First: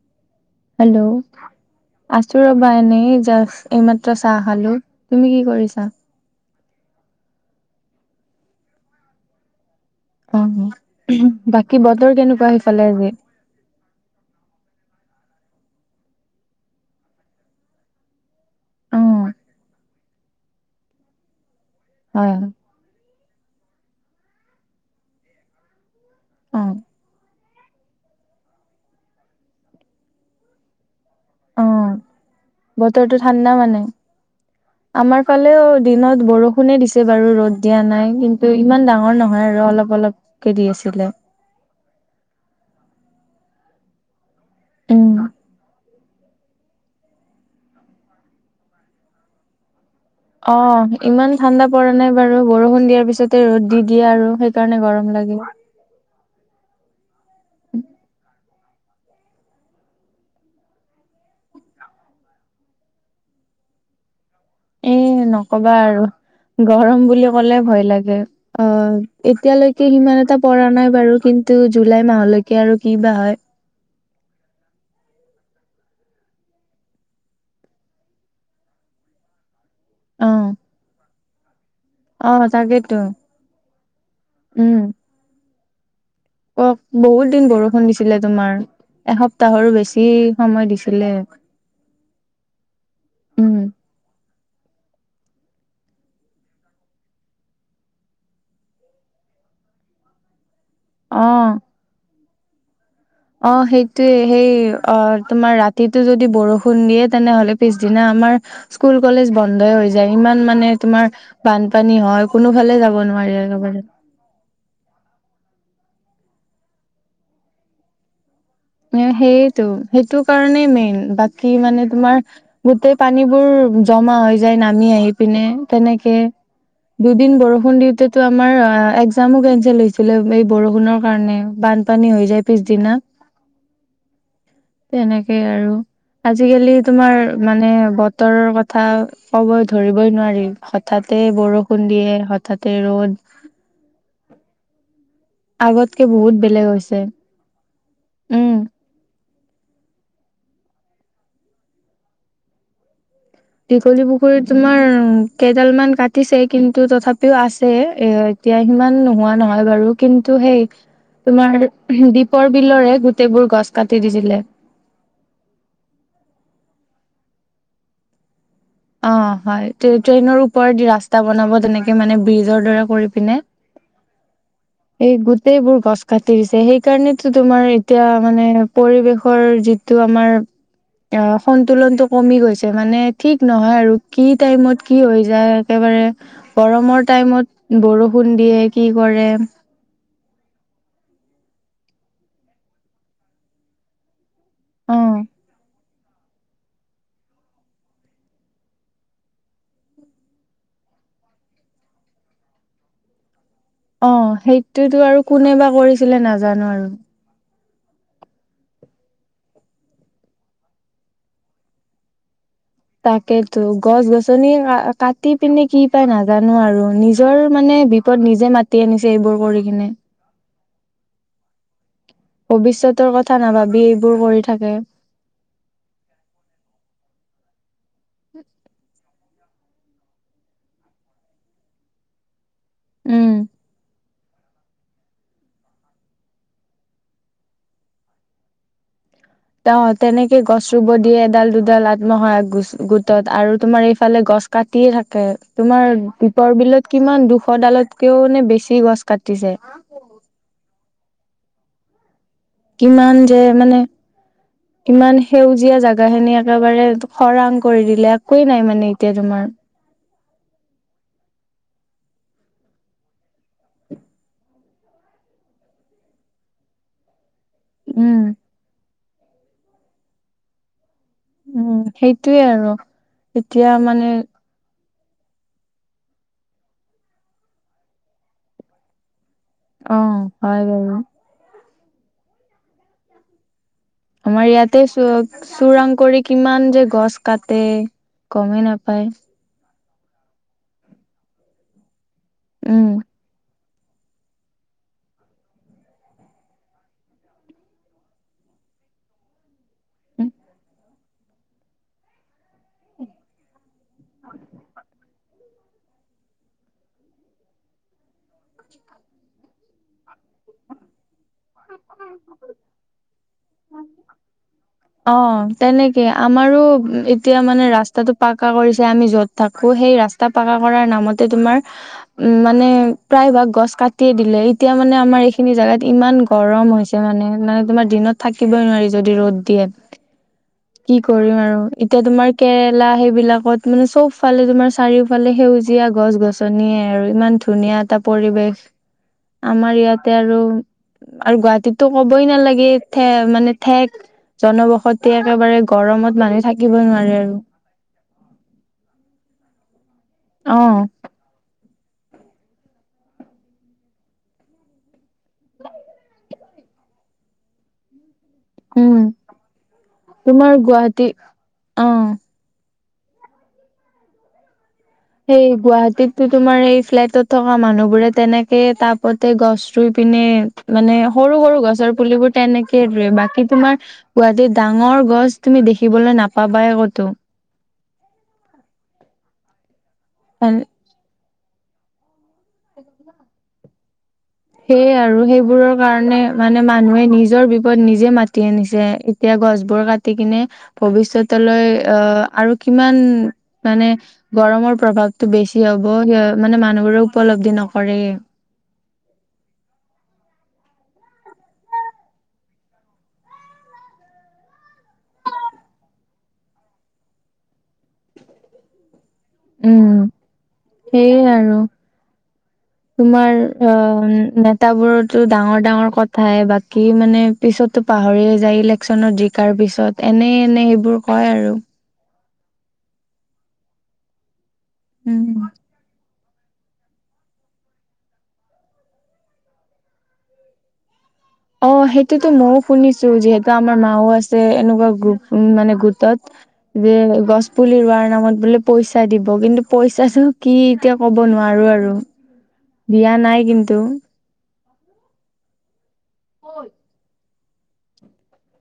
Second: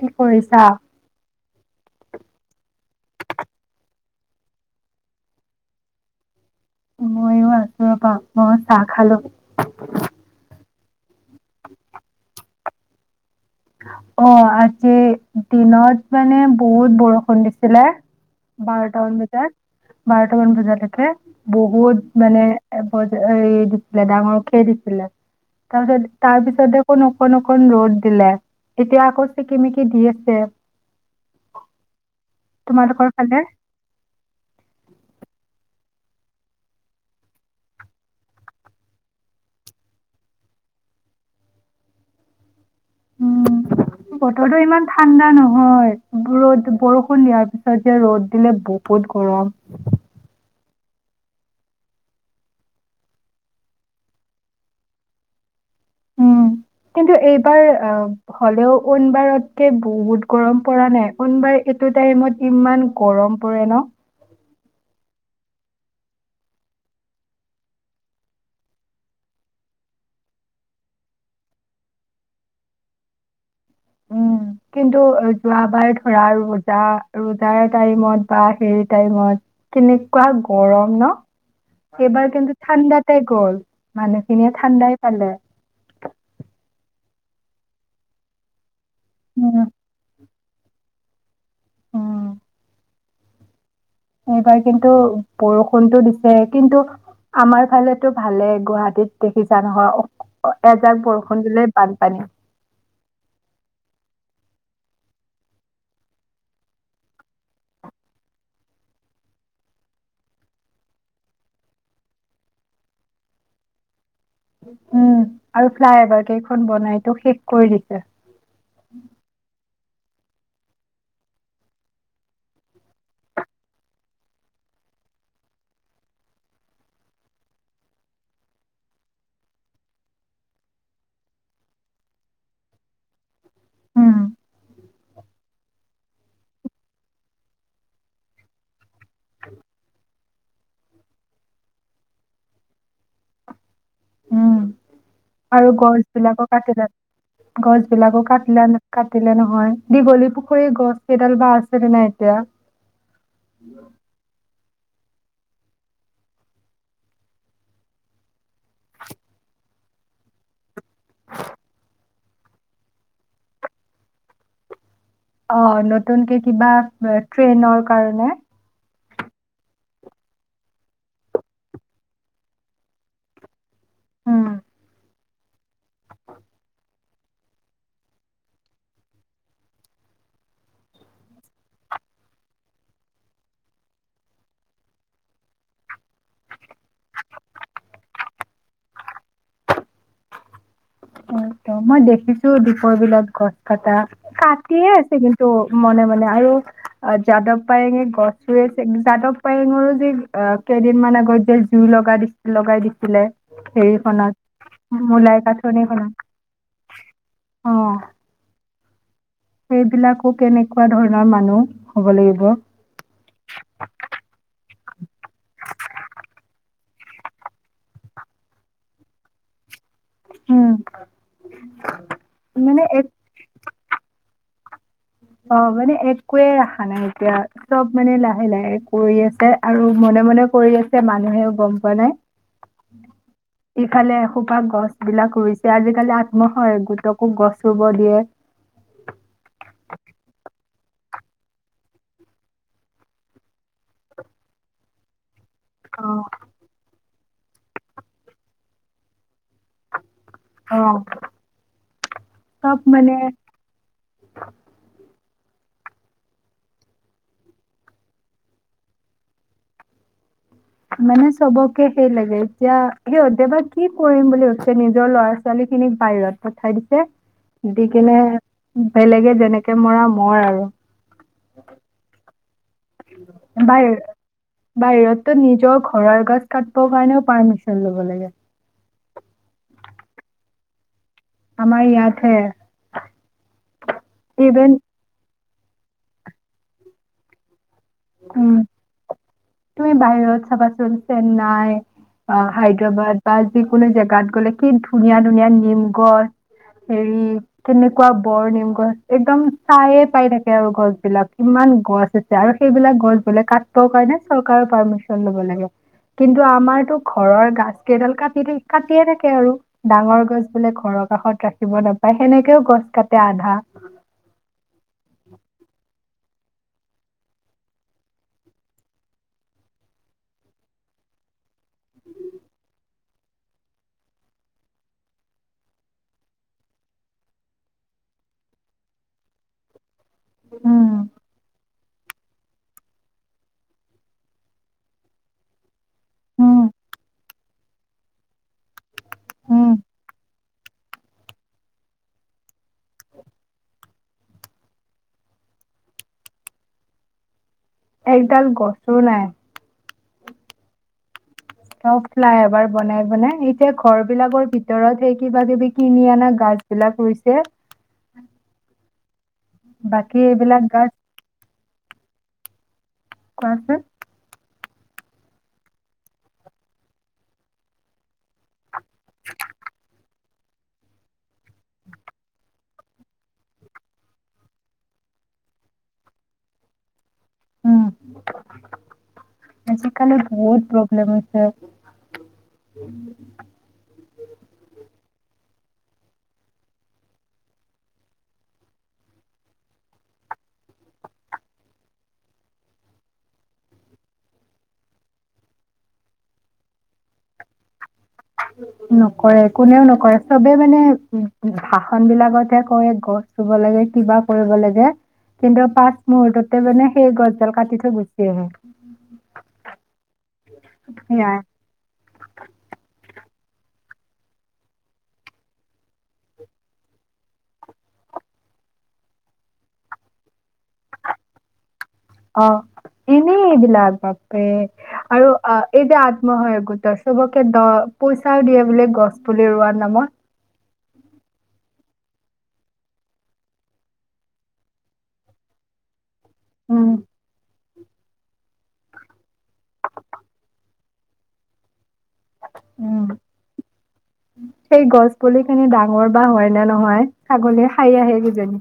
কি কৰিছা? হেল্ল' আছো ৰ'বা এনেই, এ জাষ্ট এইমাত্ৰ চাহ খালো, তুমি কি কৰিছা? ময়ো আছো ৰ'বা, মই চাহ খালো। অ', বাকী বতৰ কেনেকুৱা সেইফালে আজি? অ', আজি দিনত মানে বহুত বৰষুণ দিছিলে। অ বাৰটা মান বজাত। বাৰটা মান বজালেকে। বহুত হয় মানে হয় এ ফ এই দিছিলে ডাঙৰ কে দিছি খোলা তাৰপিছত অ তাৰপিছতে আকৌ অকন অকন ৰ'দ দিলে। এতিয়া আকৌ চিকি মিকি দি আছে। অঁ তোমালোকৰ বতৰটো ফালে? ঠাণ্ডা মানে, আমাৰ ফালেও দিনত বৰষুণে দিছে বাৰু ৰ'দ দিয়া নাই কিন্তু ইমান ডাঙৰ নহয় আৰু অলপ অলপকে দি আছিলে। উম, বতৰটো ইমান উম ঠাণ্ডা নহয়। ৰ'দ বৰষুণ দিয়াৰ পিছত যে ৰ'দ দিলে বহুত গৰম। অ ইমান ঠাণ্ডা পৰা নাই বাৰু বৰষুণ দিয়াৰ পিছতে ৰ'দ দি দিয়ে আৰু সেইকাৰণে গৰম লাগে। উম কিন্তু এই তই অ হ'লেও অন বাৰতকে বহুত গৰম পৰা নাই, অন বাৰ এইটো টাইমত ইমান গৰম পৰে ন? এ নকবা আৰু গৰম বুলি কলে ভয় লাগে, অ এতিয়ালৈকে সিমান এটা পৰা নাই বাৰু কিন্তু জুলাই মাহলৈকে আৰু কি বা হয়। উম। কিন্তু যোৱাবাৰ ধৰা ৰোজা ৰোজাৰ টাইমত বা হেৰি টাইমত কেনেকুৱা অ গৰম ন? এইবাৰ অ কিন্তু তাকেইতো ঠাণ্ডাতে গ'ল, মানুহখিনিয়ে ঠাণ্ডাই পালে। ক বহুত দিন বৰষুণ দিছিলে তোমাৰ। উম। এসপ্তাহৰো বেছি! সময় দিছিলে। উম। উম এইবাৰ কিন্তু বৰষুণতটো দিছে কিন্তু আমাৰ ফালেতো ভালে গুৱাহাটীত দেখিছা নহয় অ এজাক অ বৰষুণ দিলে বানপানী অ সেইটোৱে সেই অ তোমাৰ ৰাতিটো যদি বৰষুণ দিয়ে তেনেহলে পিছদিনা আমাৰ স্কুল কলেজ বন্ধই হৈ যায় ইমান মানে তোমাৰ বানপানী হয় কোনো ফালে যাব নোৱাৰি আৰু উম আৰু ফ্লাই এবাৰ কেইখন বনাইটো শেষ কৰি দিছে ন সেইটো সেইটো কাৰণেই মেইন বাকী মানে তোমাৰ গোটেই পানীবোৰ জমা হৈ যায় নামি আহি পিনে তেনেকে দুদিন বৰষুণ দিওঁতে আমাৰ একজামো কেচেল হৈছিলে এই বৰষুণৰ কাৰণে বানপানী হৈ যায় পিছদিনা উম তেনেকেই আৰু আজিকালি তোমাৰ মানে বতৰৰ কথা কব ধৰিবই নোৱাৰি হঠাতে বৰষুণ দিয়ে হঠাতে ৰ'দ উম। আৰু গছ আগতকে বহুত বিলাকো বেলেগ কাটিলা হৈছে গছ বিলাকো উম কাটলা কাটিলে নহয় দীঘলী পুখুৰী গছ কেইডাল বা আছে ন নাই এতিয়া দীঘলী পুখুৰীত তোমাৰ কেইডালমান কাটিছে কিন্তু তথাপিও আছে এ এতিয়া সিমান নোহোৱা নহয় বাৰু কিন্তু সেই তোমাৰ দীপৰ বিলৰে গোটেইবোৰ গছ কাটি দিছিলে অ নতুনকে কিবা ট্ৰেইনৰ কাৰণে অ হয় ট্ৰেইনৰ ওপৰতদি ৰাস্তা বনাব তেনেকে মানে ব্ৰিজৰ দৰে কৰি পিনে উম গোটেইবোৰ গছ কাটি দিছে সেইকাৰণেতো তোমাৰ এতিয়া মানে পৰিৱেশৰ যিটো আমাৰ অঁঁ সন্তুলনতটো কমি গৈছে মানে ঠিক নহয় আৰু কি টাইমত কি হৈ যায় একেবাৰে গৰমৰ টাইমত বৰষুণ দিয়ে কি কৰে অ মই দেখিছো দীপৰ বিলত গছ কটা কাটিয়ে অ আছে কিন্তু মনে মনে আৰু যাদৱ পায়ঙে গছ য়ে আছে যাদৱ পায়েঙৰো যে কেইদিন মান আগত যে জুই লগা দি লগাই দিছিলে অ হেৰিখনত সেইটোয়েতো আৰু মূলাই কোনে বা কৰিছিলে নাজানো আৰু অঁ সেইবিলাকো কেনেকুৱা ধৰণৰ মানুহ হব লাগিব তাকেইেতো গছ গছনি কাটি পিনে কি পায় নাজানো আৰু নিজৰ মানে বিপদ নিজে মাতি আনিছে এইবোৰ কৰি কিনে উম মানে এক ভৱিষ্যতৰ কথা নাভাবি এইবোৰ কৰি থাকে অ মানে একোৱে ৰখা নাই এতিয়া চব মানে লাহে লাহে কৰি আছে আৰু মনে মনে কৰি আছে মানুহেও গম পোৱা নাই উম এইফালে খোপা গছ বিলাক ৰুইছে আজিকালি আত্মসহায়খ গোটকো গছ ৰুব দিয়ে অ তেনেকে গছ ৰুব দিয়ে এডাল দুডাল আত্মসহায়ক গোটক আৰু তোমাৰ এইফালে গছ কাটিয়ে থাকে তোমাৰ অ দীপৰ বিলত কিমান দুশ ডালতকেও নে বেছি গছ কাটিছে অ চব কিমান মানে যে মানে কিমান সেউজীয়া জাগা খিনি একেবাৰে খৰাং কৰি দিলে একোৱেই নাই মানে এতিয়া তোমাৰ মানে চবকে সেই লাগে এতিয়া সিহঁতে বা কি কৰিম বুলি ভাবছে নিজৰ লৰা ছোৱালীখিনিক বাহিৰত পঠাই দিছে দিকেনে উম বেলেগে যেনেকে মৰা মৰ আৰু উম সেইটোয়ে আৰু এতিয়া মানে বাহিৰতো নিজৰ ঘৰৰ গছ কাটিবৰ কাৰণেও পাৰ্মিচন লব লাগে। অঁ হয় বাৰু। আমাৰ ইয়াতহে। আমাৰ ইভেন ইয়াতে চব। চোৰাং কৰি কিমান যে গছ কাটে। উম গমেই নাপায়। তুমি বাহিৰত চাবা চেন্নাইৰ। অ উম হাইদৰাবাদ। যিকোনো জেগাত গ'লে কি ধুনীয়া ধুনীয়া নিম গছ হেৰি কেনেকুৱা বৰ নিম গছ একদম। চাঁয়ে পাই থাকে আৰু গছ। বিলাক কিমান গছ আছে। আৰু সেইবিলাক গছ বোলে কাটিবৰ কাৰণে। চৰকাৰৰ পাৰ্মিচন লব লাগে। কিন্তু আমাৰতো ঘৰৰ গছ কেইডাল কাটিয়ে থাকে। আৰু ডাঙৰ গছ বোলে ঘৰৰ কাষত। ৰাখিব নাপায় সেনেকেও গছ কাটে আধা। অ তেনেকে আমাৰো এতিয়া মানে ৰাস্তাটো পাককা কৰিছে। আমি যত থাকো সেই ৰাস্তা পাককা কৰাৰ নামতে তোমাৰ উ মানে প্ৰায় ভাগ গছ কাটিয়ে দিলে। এতিয়া মানে আমাৰ এইখিনি জেগাত ইমান। গৰম হৈছে মানে, নাই তোমাৰ দিনত থাকিবই নোৱাৰি যদি ৰ'দ দিয়ে। উম কি কৰিম আৰু। এতিয়া তোমাৰ কেৰেলা সেইবিলাকত মানে চবফালে তোমাৰ চাৰিওফালে সেউজ এতিয়া গছ উম গছনিয়ে আৰু ইমান ধুনীয়া তাত পৰিৱেশ উম আমাৰ ইয়াতে আৰু আৰু গুৱাহাটীতো কবই নালাগে ঠে মানে ঠেক জনবসতি একেবাৰে গৰমত মানুহ থাকিব নোৱাৰে আৰু একডাল গছো নাই। অঁ [unintelligible] এবাৰ বনাই- বনাই, এতিয়া ঘৰ বিলাকৰ ভিতৰত সেই কিবা কিবি কিনি আনা গাছ বিলাক হৈছে উম তোমাৰ এইবিলাক গাছ গুৱাহাটী, অ। কোৱাছোন। সেই গুৱাহাটীততো তোমাৰ এই ফ্লেটত থকা মানুহবোৰে তেনেকে তাপতে গছ ৰুই পিনে মানে সৰু-সৰু গছৰ পুলিবোৰ তেনেকে ৰুৱে, বাকী তোমাৰ গুৱাহাটীত ডাঙৰ গছ তুমি দেখিবলৈ নাপাবাই ক'তো। উম খালে বহুত প্ৰব্লেম হয়। উম উম [unintelligible] সেইয়ে আৰু সেইবোৰৰ কাৰণে মানে মানুহে নিজৰ বিপদ নিজে মাতি আনিছে, এতিয়া গছবোৰ কাটি কিনে ভৱিষ্যতলৈ আহ আৰু কিমান মানে গৰমৰ প্ৰভাৱতটো বেছি হ'ব সেইয়া মানে মানুহবোৰে উপলব্ধি নক [unintelligible] কৰে কোনেও নকৰে, চবে মানে উম ভাষন বিলাকতহে কয় গছ ৰুব লাগে কিবা কৰিব লাগে, কিন্তু পাচ মুহুৰ্ততে মানে সেই গছ ডাল কাটি থৈ গুচি আহে। উম সেইয়ে সেয়াই আৰু তোমাৰ অঁ, নেতাবোৰৰতো ডাঙৰ ডাঙৰ কথাই বাকী মানে পিছতো পাহৰিয়ে যায় ইলেকশচনত জিকাৰ পিছত এনে এনে সেইবোৰ কয় আৰু। অঁ এনেই এইবিলাক বাপৰে আৰু উম অঁ এই যে আত্মসহায়ক গোটৰ, চবকে দ পইচাও দিয়ে বোলে গছ পুলি ৰোৱাৰ নামত। অঁ, সেইটোতো মইও শুনিছো যিহেতু আমাৰ মাও আছে এনেকুৱা গ মানে গোটত। উম যে গছ পুলি ৰোৱাৰ নামত বোলে পইচা দিব, কিন্তু পইচাটো কি এতিয়া ক'ব নোৱাৰো আৰু। উম দিয়া নাই কিন্তু। সেই গছ পুলিখিনি ডা মৰ বা হয় না নহয়। ছাগলীয়ে খাই আহে কিজানী।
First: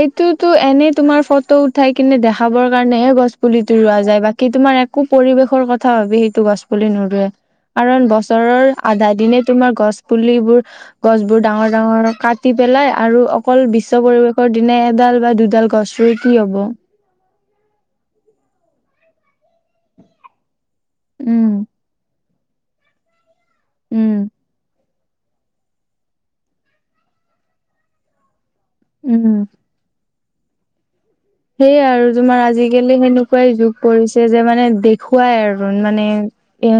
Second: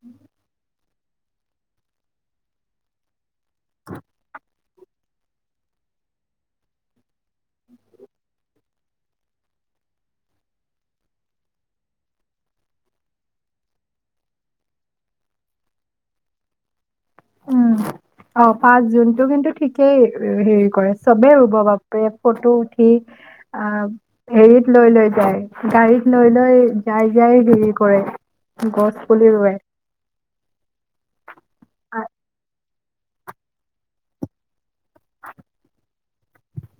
এইটোতো এনে। তোমাৰ ফটো উঠাই কিনে দেখাবৰ কাৰণেহে গছ। পুলি তটো ৰোৱা যায় বাকী তোমাৰ এক। একো পৰিবেশৰ কথা ভাবি সেইটো গছ পুলি নৰুোৱে। কাৰণ বছৰৰ আধা দিনে তোমাৰ গছ পুলিবোৰ গছবোৰ ডাঙৰ ডাঙৰ কাটি পেলাই। আৰু অকল বিশ্ব পৰিৱেশ। দিনা এডাল বা দুডাল গছ ৰুই কি হব। উম অ পাঁচ জুনতটো কিন্তু ঠিকেই হেৰি। কৰে চবে উম ৰুব বাপে। ফটো উঠি। অ উম হেৰিত লৈ লৈ। গাড়ীত লৈ লৈ যাই যাই দেৰি কৰে। গছ পুলি উম ৰুৱে। সেইয়াই আ- আৰু তোমাৰ। আজিকালি সেনেকুৱাই যুগ পৰিছে যে মানে দেখুৱাই আৰু মানে এ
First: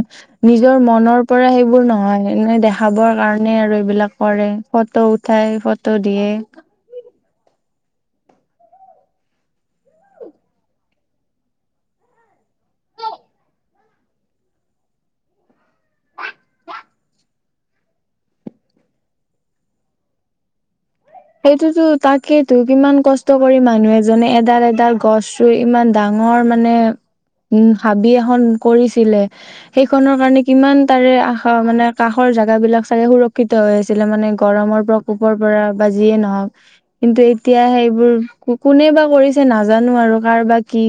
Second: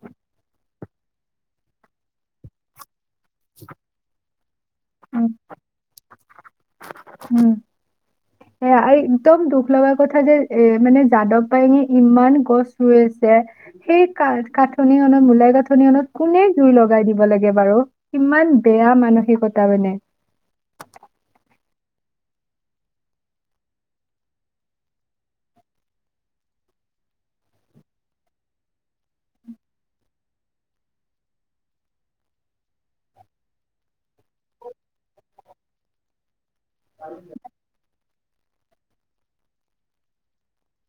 নিজৰ মনৰ পৰা সেইবোৰ নহয় দেখাব। কাৰণে আৰু এইবিলাক কৰে ফটো উম উঠাই ফটো দিয়ে। উম এ একদম দুখ লগা কথা যে এ মানে যাদৱ পায়ঙি ইমান গছ ৰুই আছে। সেই কা কাঠনিখনত মূলাই কাঠনিখনত কোনে জুই লগাই দিব লাগে বাৰু কিমান বেয়া মানসিকতা মানে। সেইটোতো তাকেইেতো কিমান কষ্ট কৰি মানুহ এজনে এডাল এডাল গছ ৰুই ইমান ডাঙৰ মানে উ হাবি এখন কৰিছিলে। সেইখনৰ কাৰণে কিমান তাৰে আশা মানে কাষৰ জোগা বিলাক চাগে সুৰক্ষিত হৈ আছিলে। মানে গৰমৰ প্ৰকোপৰ পৰা। বা যিয়ে নহওক কিন্তু এতিয়া সেইবোৰ কোনে বা কৰিছে নাজানো আৰু কাৰো বা কি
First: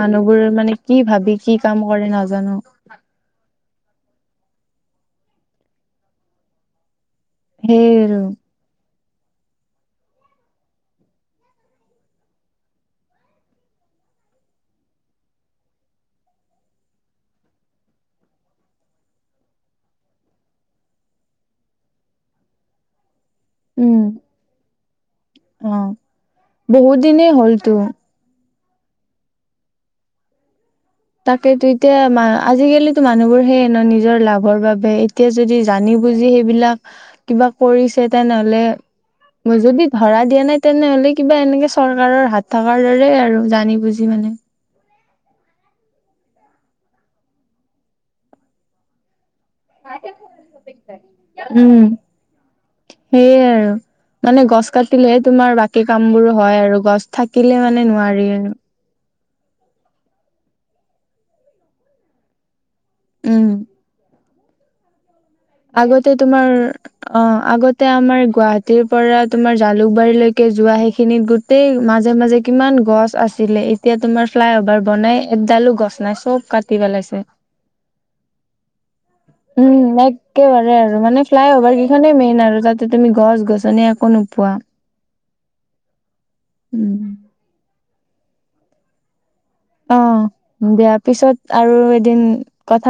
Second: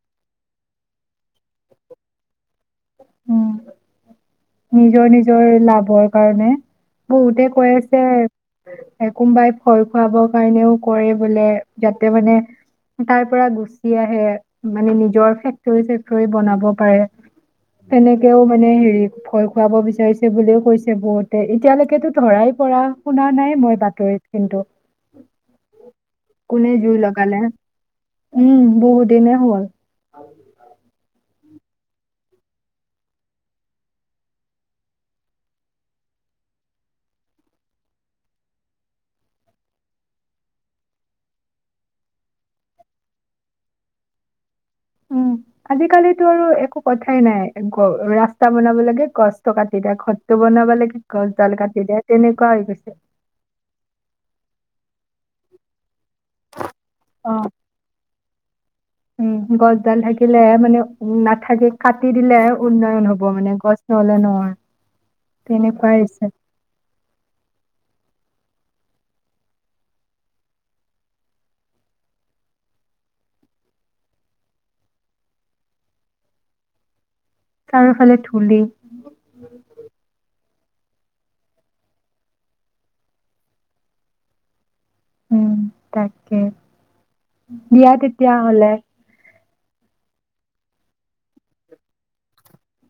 মানুহবোৰ মানে কি ভাবি কি কাম কৰে নাজানো। উম নিজৰ নিজৰ লাভৰ কাৰণে। বহুতে কৈ সেই আছে। আৰু কোনবাই ভয় খুৱাবৰ কাৰণেও কৰে বোলে। যাতে মানে তাৰ পৰা গুচি আহে মানে নিজৰ ফেক্টৰী চেক্টৰ বনাব পাৰে তেনেকেও মানে হেৰি। ভয় খুৱাব বিচাৰিছে বুলিও কৈছে। বহুতে এতিয়ালৈকেতো ধৰাই পৰা। শুনা নাই মই উম বাতৰিত কিন্তু অ কোনে জুই বহুত দিনেই লগালে। হ'লতো উম বহুত দিনে হ'ল তাকেতো এতিয়া আজিকালিো মানুহবোৰ সেইয়ে ন নিজৰ লাভৰ বাবে এতিয়া যদি জানি বুজি সেইবিলাক কিবা কৰিছে তেনেহলে যদি ধৰা দিয়া নাই তেনেহলে কিবা এনেকে চৰকাৰৰ হাত থকাৰ দৰে আৰু জানি বুজি মানে। উম আজিকালিতো আৰু একো কথাই নাই ৰাস্তা বনাব লাগে গছ কাটি দিয়ে ঘৰটো বনাব লাগে গছডাল উম কাটি দিয়ে তেনেকুৱা হৈ গৈছে। কাটিলে তোমাৰ বাকী কাম বোৰ হয় আৰু গছ অ', থাকিলে মানে নোৱাৰি আৰু। উম গছডাল থাকিলে মানে উ নাথাকে কাটি দিলে উন্নয়ন হ'ব মানে উম গছ নহ'লে নহয়। তেনেকুৱাই আগতে হৈছে তোমাৰ অ আগতে আমাৰ গুৱাহীৰ পৰা তোমাৰ জালুকবাৰীলৈকে যোৱা সেইখিনিত গোতেই মাজে মাজে কিমান গছ আছিলে, এতিয়া তোমাৰ ফ্লাই অভাৰ বনাই এডালো গছ নাই চব কাটি পেলাইছে। চাৰিফালে ধূলি উম একেবাৰে আৰু মানে ফ্লাই অভাৰ কেইখনেই মেইন আৰু তাতে তুমি গছ গছনি একো নোপোৱা। উম তাকে উম দিয়া তেতিয়া হ'লে। অ বিয়া পিছত আৰু এদিন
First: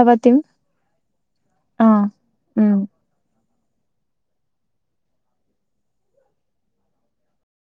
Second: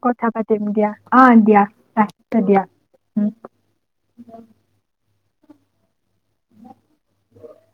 কথা পাতিম দিয়া অ দিয়া অ ৰাখিছো দিয়া উম উম। [unintelligible] [unintelligible] [unintelligible]